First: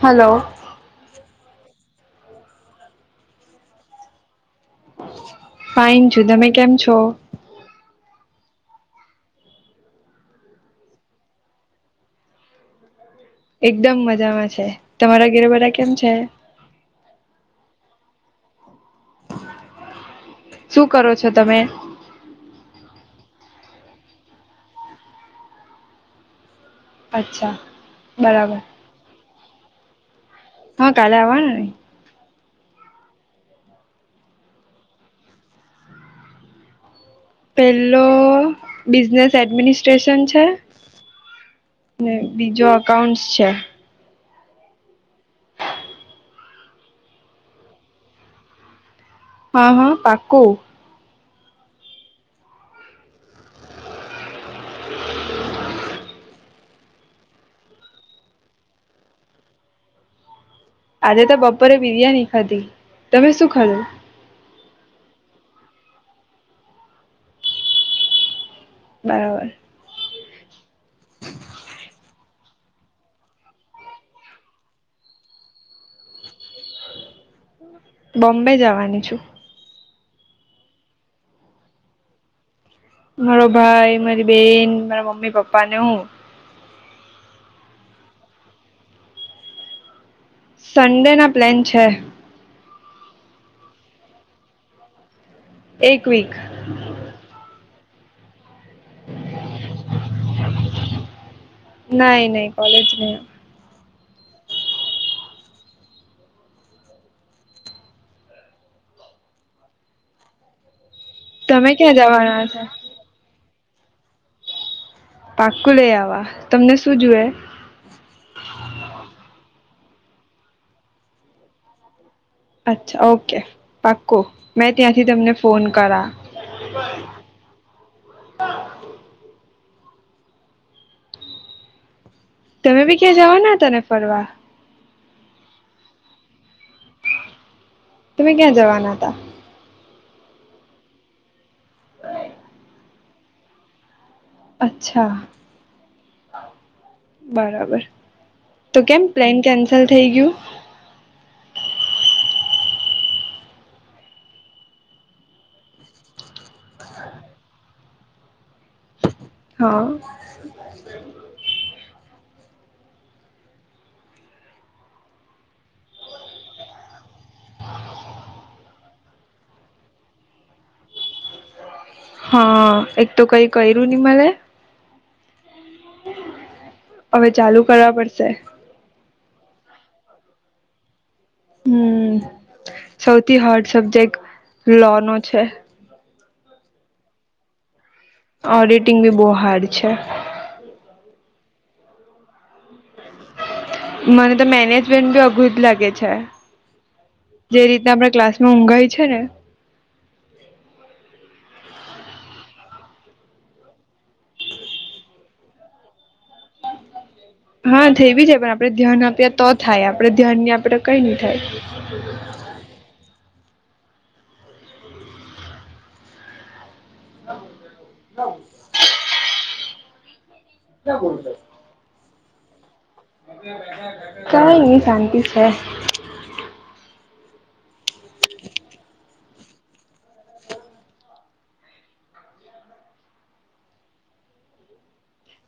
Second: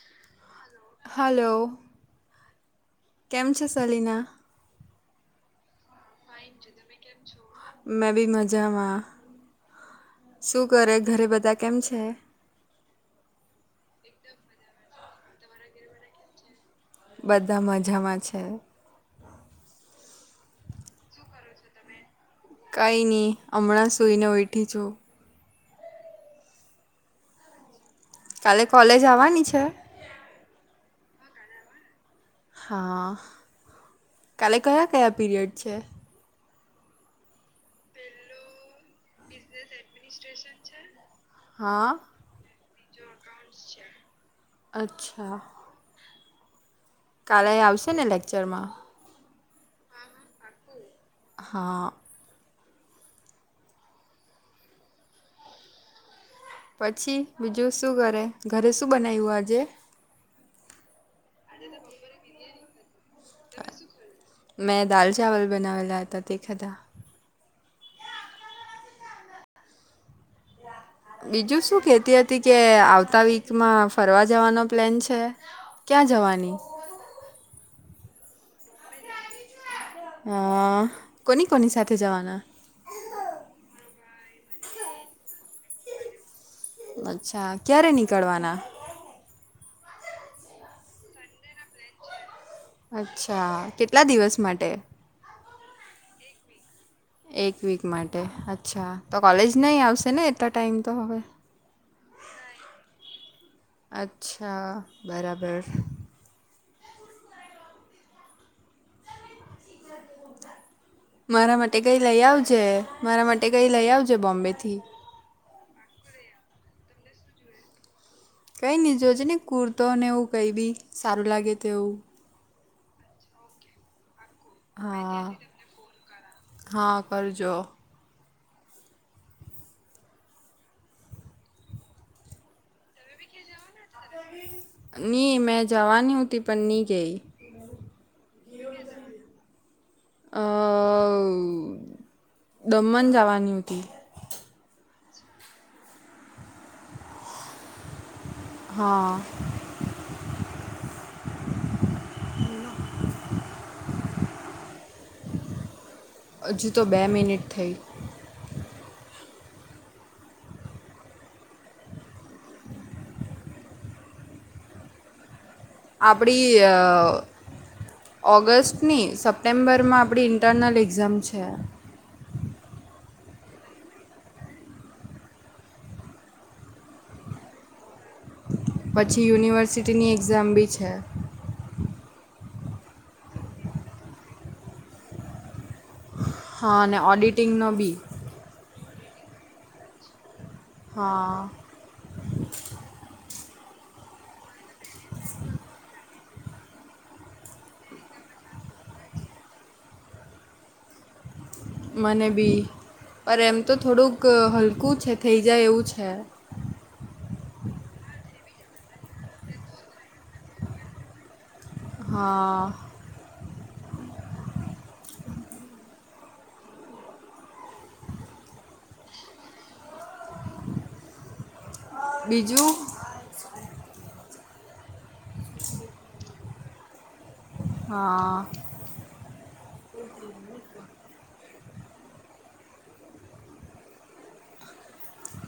Hello. Hello. કેમ છે Selina? Fine છું. તમે કેમ છો? મેં ભી મજામાં. શું કરે? ઘરે બધા કેમ છે? એકદમ મજામાં છે. તમારા ઘરે બધા કેમ છે? બધા મજામાં છે. શું કરો છો તમે? કાંઈ નહીં, હમણાં સૂઈને ઉઇઠી છું. અચ્છા. બરાબર કાલે કોલેજ આવવાની છે? હા કાલે આવવાનું ને. હા. કાલે કયા-કયા પીરિયડ છે? પેલો બિઝનેસ એડમિનિસ્ટ્રેશન છે. હા ને બીજો અકાઉન્ટસ છે. અચ્છા. કાલે આવશે ને લેક્ચરમાં? હા, હા પાકું. હા. પછી બીજું શું કરે? ઘરે શું બનાયવુ આજે? આજે તો બપોરે બિરિયાની ખાધી. તમે શું ખાધું? મેં દાલ ચાવલ બનાવેલા હતા તે ખાધા. બરાબર. બીજું શું કહેતી હત તી કે આવતા વીકમાં ફરવા જવાનો પ્લેન છે. ક્યાં જવાની? બોમ્બે જવાની છું. હા. કોની-કોની સાથે જાવાના? મારો ભાઈ, મારી બેન, મારા મમ્મી-પપ્પા, ને હું. અચ્છા. ક્યારે નીકળવાના? સંન્ડેના પ્લેન છે. અચ્છા. કેટલા દિવસ માટે? એક વીક. [inaudible] એક વીક માટે, અચ્છા. તો કોલેજ નહીં આવશે ને એટલા ટાઈમ તો હવે? નહીં-નહીં, કોલેજ નહીં આવું. અચ્છા, બરાબર. મારા તમે માટે ક્યાં કંઈ લઈ જવાના છો આવજે. મારા માટે કંઈ લઈ આવજે બોમ્બેથી. પાક્કુ લઈ આવા. તમને શું જુવે? કંઈ નહીં, જોજે ને કુર્તો ને એવું કંઈ બી સારું લાગે તો એવું. અચ્છા ઓકે પાક્કુ મેં ત્યાંથી હા તમને ફોન કરા હા કરજો તમે બી ક્યાં જવાના હતા ને ફરવા ની મેં જવાનીહતી પણ ની જય તમે ક્યાં જવાના હતા હમ્મ [unintelligible] દમન જાવાની હતી અચ્છા બરાબર તો કેમ હા પ્લેન કેન્સલ થઈ ગયું [unintelligible] હજુ તો બે મિનિટ થઈ હા અપડી ઓગસ્ટની સપ્ટેમ્બર માં આપણી ઇન્ટરનલ એક્ઝામ છે હા એક તો કઈ કઇરું નહી મને હવે ચાલુ કરવા પડશે પછી યુનિવર્સિટીની એક્ઝામ બી છે હમ્મ સૌથી હાર્ડ સબ્જેક્ટ લો નો છે હા અને ઓડિટિંગનો બી ઓડિટિંગ ભી બહુ હાર્ડ છે હા મને તો મેનેજમેન્ટ બી અઘું જ લાગે છે જે રીતના આપણે ક્લાસમાં ઊઘાઈ છે ને મને બી પર એમ તો થોડુંક હલકું છે થઈ જાય એવું છે હા થઈ બી છે પણ આપડે ધ્યાન આપ્યા તો થાય આપડે ધ્યાન આપડે કઈ નઈ થાય હા [unintelligible] [unintelligible] બીજું કંઈ નઈ શાંતિ છે. હા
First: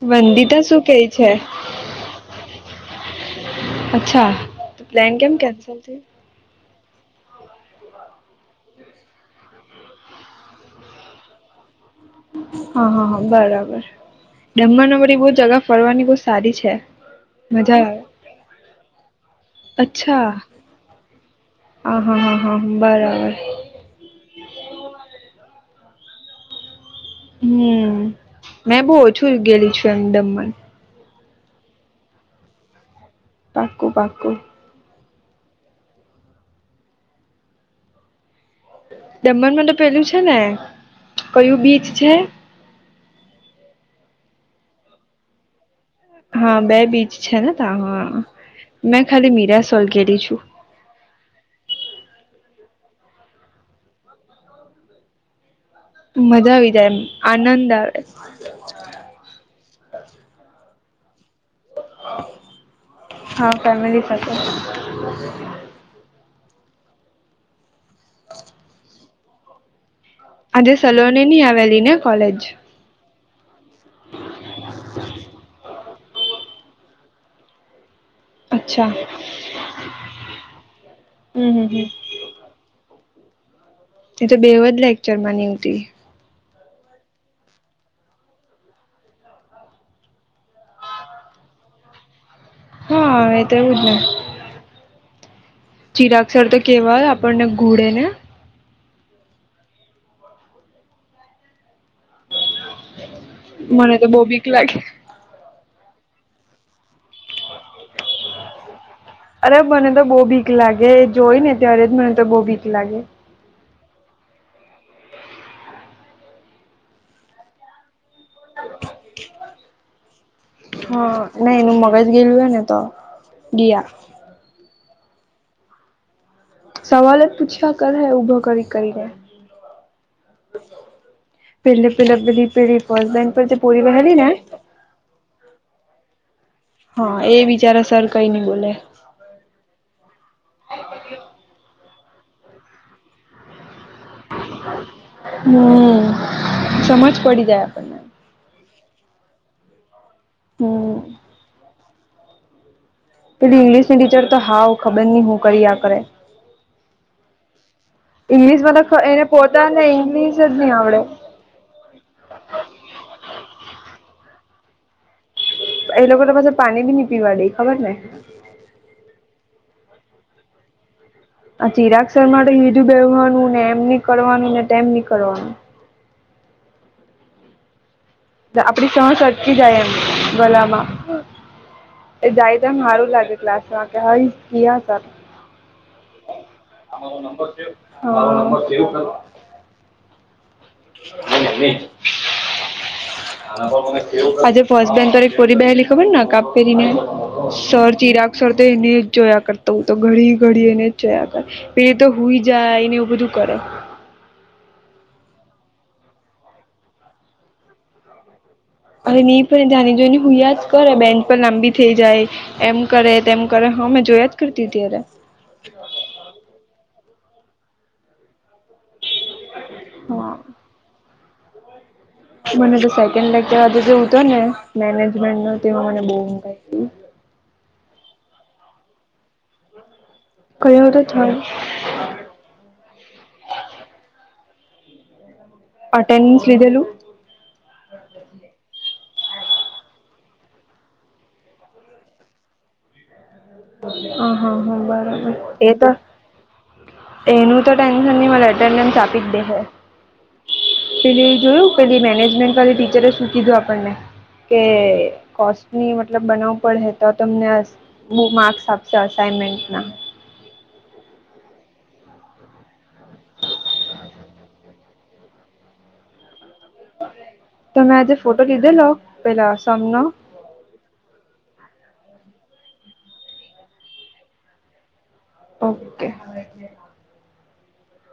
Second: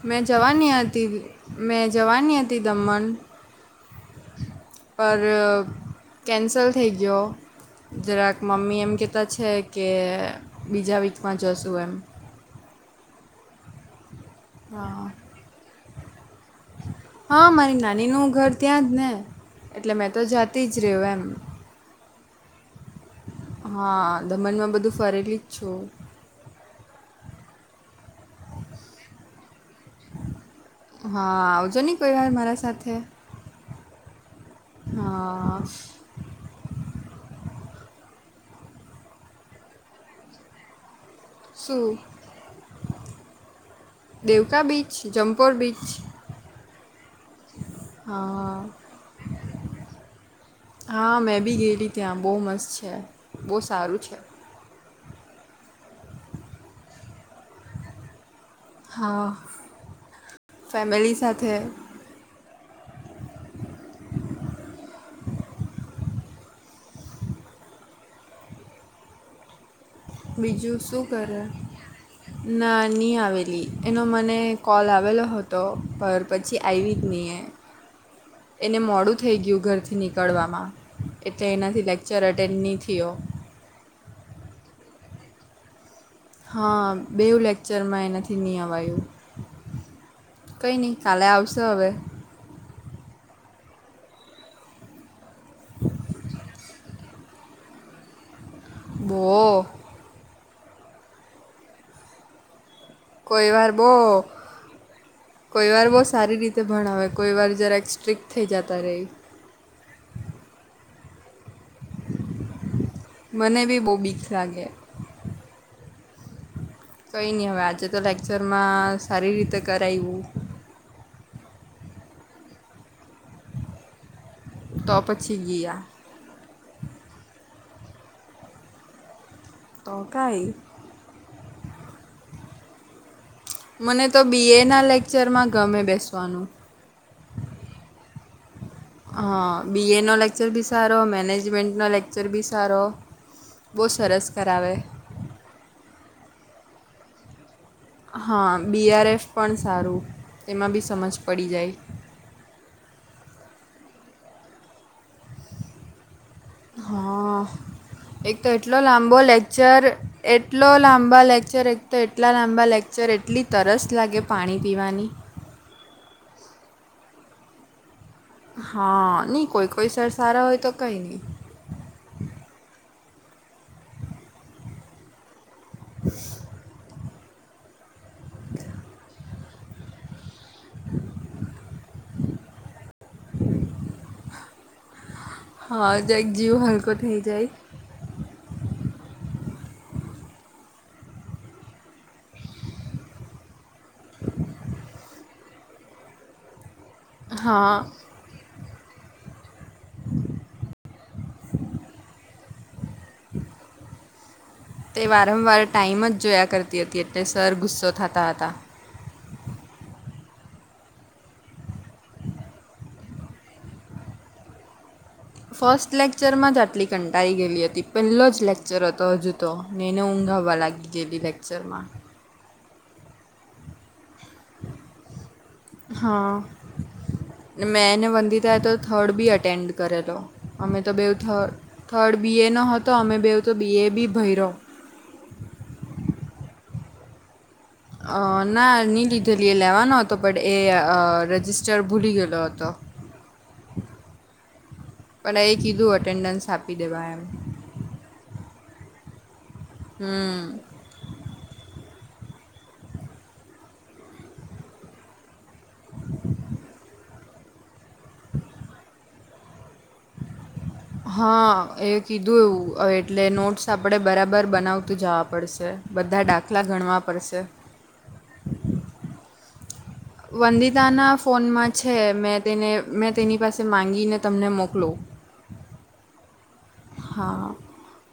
મેં વંદિતા જવાની શું કે હતી છે મેં જવાની હતી દમણ અચ્છા તો પ્લાન પર કેમ કેન્સલ થયો? કેન્સલ થઈ ગયો જરાક મમ્મી એમ કહેતા છે કે બીજા વીકમાં જશું એમ હા હા હા બરાબર દમણ હા બધી બહુ જગા ફરવાની બહુ સારી છે હા મજા મારી આવે નાની નું ઘર ત્યાં જ ને એટલે મેં તો અચ્છા જાતી જ રહ્યું હા હા હા હા બરાબર એમ હા દમણમાં બધું ફરેલી જ છું હમ મેં બહુ ઓછી ગયેલી છું એમ દમણ હા આવજો નહી કોઈ વાર મારા સાથે પાકું પાકું હા દમણ માં તો પેલું છે ને કયું બીચ શું છે? દેવકા બીચ, જમપોર બીચ, હા બે બીચ છે ને ત હા મેં ખાલી મીરાસોલ ગયેલી છું હા મેં બી ગયેલી ત્યાં બહુ મસ્ત છે બહુ સારું છે. મજા આવી જાય એમ આનંદ આવે હા ફેમિલી સાથે હા ફેમિલી સાથે હ. બીજું શું સલોની કરે? નહી આવેલી ને કોલેજ નાની આવેલી. એનો મને કોલ આવેલો હતો પર પછી આવી જ નહીએ. એને અચ્છા મોડું થઈ ગયું ઘરથી નીકળવામાં એટલે હમ હમ એનાથી હમ લેક્ચર અટેન ની થીયો. એ તો બેવજ લેક્ચરમાં નય હોતી. હા બેવુ લેક્ચરમાં એના થી અવાય એવું કઈ નહી કાલે આવશો હવે. હા એ તો એવું જ ને. ચિરાગ સર તો કેવા આપણને ઘૂડે ને. બો. કોઈ વાર બો મને તો બહુ બીક લાગે કોઈ વાર બહુ સારી રીતે ભણાવે કોઈ વાર જરાક સ્ટ્રિકક્ટ થઈ જતા રે. અરે મને તો બહુ બીક લાગે એ જોય ને ત્યારે જ મને તો બહુ બીક લાગે મને બી બહુ બીક લાગે. કંઈ નહીં હવે આજે તો લેક્ચરમાં સારી રીતે કરાયવુ હા નહી નું મગજ ગયેલું હોય ને તો ગયા. તો પછી ગીયા. સવાલ જ પૂછ્યા કરે ઊભા કરી કરીને તો કાઈ. પહેલે પહેલા પીડી પીડી રફ પર પોરી મને બેહેલી તો ને બી એના લેક્ચરમાં ગમે બેસવાનું હા એ બિચારા સર કઈ નઈ બોલે હા બી એ નો લેક્ચર બીએ સારો મેનેજમેન્ટ નો લેક્ચર બી સારો બહુ સરસ કરાવે હમ સમજ પડી જાય આપણે હા બીઆરએફ પણ સારું તેમાં બી હમ સમજ પડી જાય. પેલી ઇંગ્લિશ ની ટીચર તો હાવ ખબર નહિ હું કરીયા કરે. હા. એક તો એટલો ઈંગ્લિશમાં લાંબો એને પોતાને લેક્ચર ઈંગ્લિશ જ એટલો નહી આવડે લાંબા લેક્ચર એક તો એટલા લાંબા લેક્ચર એટલી તરસ લાગે પાણી પીવાની એ લોકો તો પાછા પાણી બી નહી પીવા દે ખબર ને. હા નહી કોઈ કોઈ સર સારા હોય તો કઈ નહી. આ ચિરાગ સર મા તો હીધુ બેહવાનું ને એમ નહિ કરવાનું ને તેમ નહિ કરવાનું [unintelligible] આપડી સાંસ અટકી જાય એમ ગલામાં એ જાય તો એમ હારું એવું લાગે ક્લાસ માં કે હાયશ ગિયા સર. હા જક જીવ હલકો થઈ જાય હા [unintelligible] આજે ફર્સ્ટ બેન્ચ પર એક. છોરી બેહેલી ખબર ને નકાબ પેહરી ને હા સર ચીરાગ સર તો એને જ જોયા કરતો હું તો ઘડી ઘડી એને જ જોયા કર. પે તો હુઈ જાય ને એવું બધું કરે. તે વારંવાર ટાઈમ જ જોયા કરતી હતી એટલે સર ગુસ્સો થતા હતા. અરે નહી પણ જાની જોની હુયા જ કરે બેન્ચ પર લાંબી થઈ જાય. એમ કરે તેમ કરે હોમેં જોયા જ કરતી હતી ત્યારે. ફર્સ્ટ લેક્ચરમાં જ આટલી કંટાળી ગયેલી હતી પહેલો જ લેક્ચર હતો હજુ તો ને એને ઊંઘ હા આવવા લાગી ગયેલી લેક્ચર માં મને તો સેકન્ડ લેકચર આજે જે હતો ને મેનેજમેન્ટ નો તેમા મને બહુ ઊઘ આઈ. મેંને વંદિતા એ તો થર્ડ બી અટેન્ડ કરયો તો અમે કયો તો હતો બેવ થર્ડ થ થર્ડ બી એ નો હતો અમે બેવ તો બી એ બી ભર્યો અટેન્ડન્સ લીધેલું‌. અ ના નહીં લીધેલી એ લેવાનો હતો બટ એ અ રજિસ્ટર ભૂલી ગયેલો હતો. અ હા હા બરાબર પણ એ તો કીધું અટેન્ડન્સ આપી દેવા એમ એનું, તો ટેન્શન નહિ મને અટેન્ડન્સ આપી જ દેશે. હમ્મ. પેલી એ જોયું પેલી મેનેજમેન્ટ વાળી ટીચરે શું કીધું આપણને કે, કોસ્ટ ની મતલબ બનાવું પડે હે તો તમને બુ માર્કસ આપશે અસાઈમેન્ટ ના. હા એ કીધું એવું અ એટલે નોટ્સ આપણે બરાબર બનાવતું જવા પડશે. બધા દાખલા ગણવા પડશે. તમે આજે ફોટો લીધેલો પેલા સમનો, વદિતાના ફોનમાં છે મેં તેને મેં તેની પાસે માગીને તમને મોકલું. ઓકે. હા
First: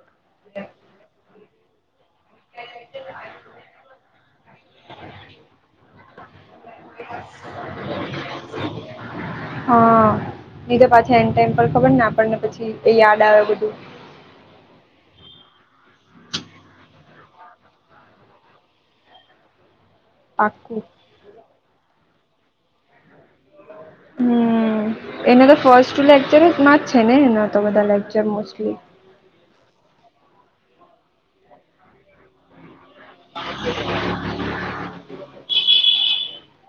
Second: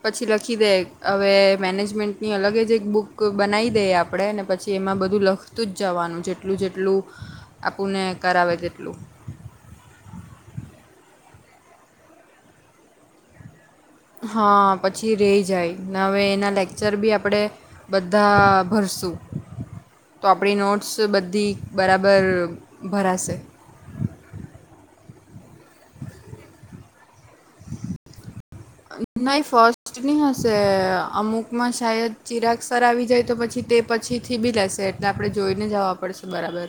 પછી લખી દે હવે મેનેજમેન્ટ, ની અલગ જ એક બુક બનાવી દઈએ આપણે ને પછી એમાં બધું લખતું જ જવાનું જેટલું જેટલું, પેલું આપણે કરાવે તેટલું. હા નહિ તો પાછા એન્ડ ટાઈમ પર ખબર ને આપણને પછી એ યાદ આવે બધું, હા પછી રહી જાય ને હવે એના લેક્ચર બી આપણે, બધા ભરસું. તો આપણી પાક્કું નોટ્સ બધી બરાબર ભરાશે. હમ્મ. એને તો ફર્સ્ટ લેક્ચરમાં જ છે ને એના તો બધા લેક્ચર મોસ્ટલી. નહી ફર્સ્ટ નહિ હશે અમુકમાં શાયદ ચિરાગ સર આવી જાય, તો પછી તે પછીથી બી લેશે એટલે આપણે જોઈને જવા પડશે બરાબર.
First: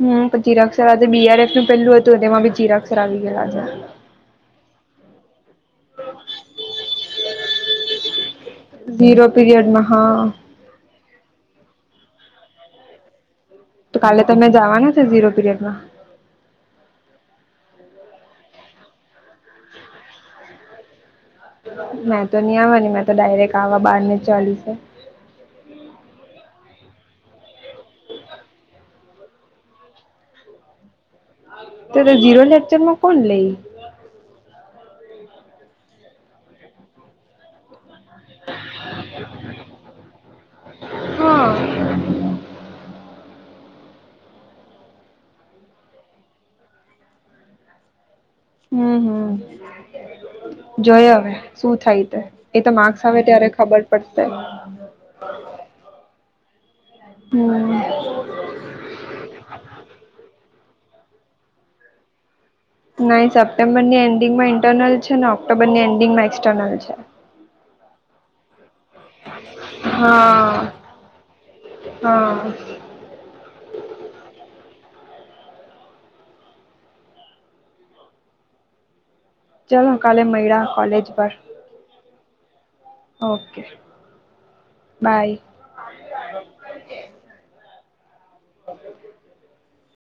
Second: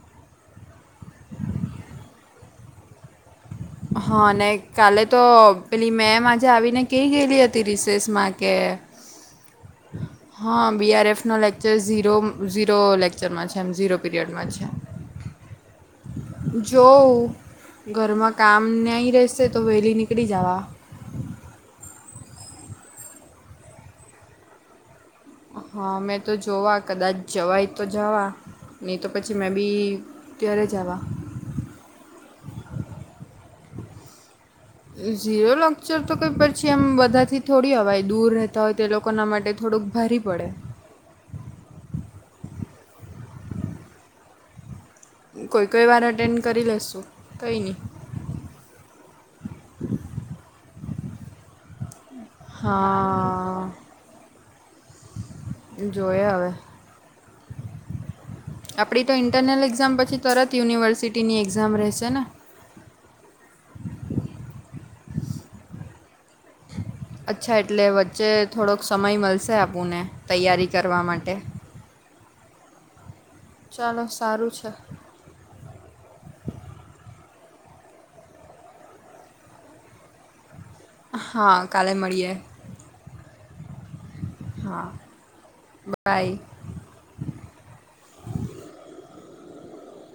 હમ પણ ચિરાગ સર આજે બીઆરએફ નું પેહલું હતું તેમાં બી ચિરાગ સર આવી ગયા આજે. હા અને કાલે તો પેલી મેમ આજે આવીને કહી ગયેલી હતી રિસેસમાં, કે ઝીરો પીરીયડમાં હા. હા બીઆર એફ નો લેક્ચર ઝીરો લેક્ર, ચરમાં છે એમ ઝીરો તો કાલે પીરિયડમાં તમે છે. જવાના ઝીરો પીરિયડમાં જો ઘરમાં કામ નહી રહેશે તો વહેલી નીકળી જવા. મેં તો નહી આવા ની મેં તો ડાયરેક્ટ આવા બાર ને જ ચાલી છે. હા મે તો જોવા કદાચ જવાય તો જવા, નહી તો પછી મેં બી ત્યારે જવા. તો તો જીરો લેકચર માં કોણ લઈ, ઝીરો લેકચર તો કઈ પછી એમ બધાથી થોડી અવાય. દૂર રહેતા હોય તો લોકોના માટે થોડુંક ભારે પડે. હા. કોઈ કોઈ વાર અટેન્ડ કરી લેશું કંઈ નહીં. હમ જોય હવે શું થાય તે. એ તો માર્ક્સ આવે ત્યારે હા ખબર પડશે. જોયા હવે. હમ્મ. આપણી તો ઇન્ટરનલ એક્ઝામ પછી તરત યુનિવર્સિટીની એક્ઝામ રહેશે ને. નઈ સપ્ટેમ્બર ની એન્ડિંગ માં ઇન્ટરનલ છે ને ઓક્ટોબરની એન્ડિંગમાં એક્સટર્નલ છે. અચ્છા એટલે વચ્ચે થોડોક સમય મળશે આપણને તૈયારી હા કરવા માટે. હા. ચાલો સારું છે. ચાલો કાલે મૈડ હા કાલે મળીએ. ઓકે હા બાય બાય અચછ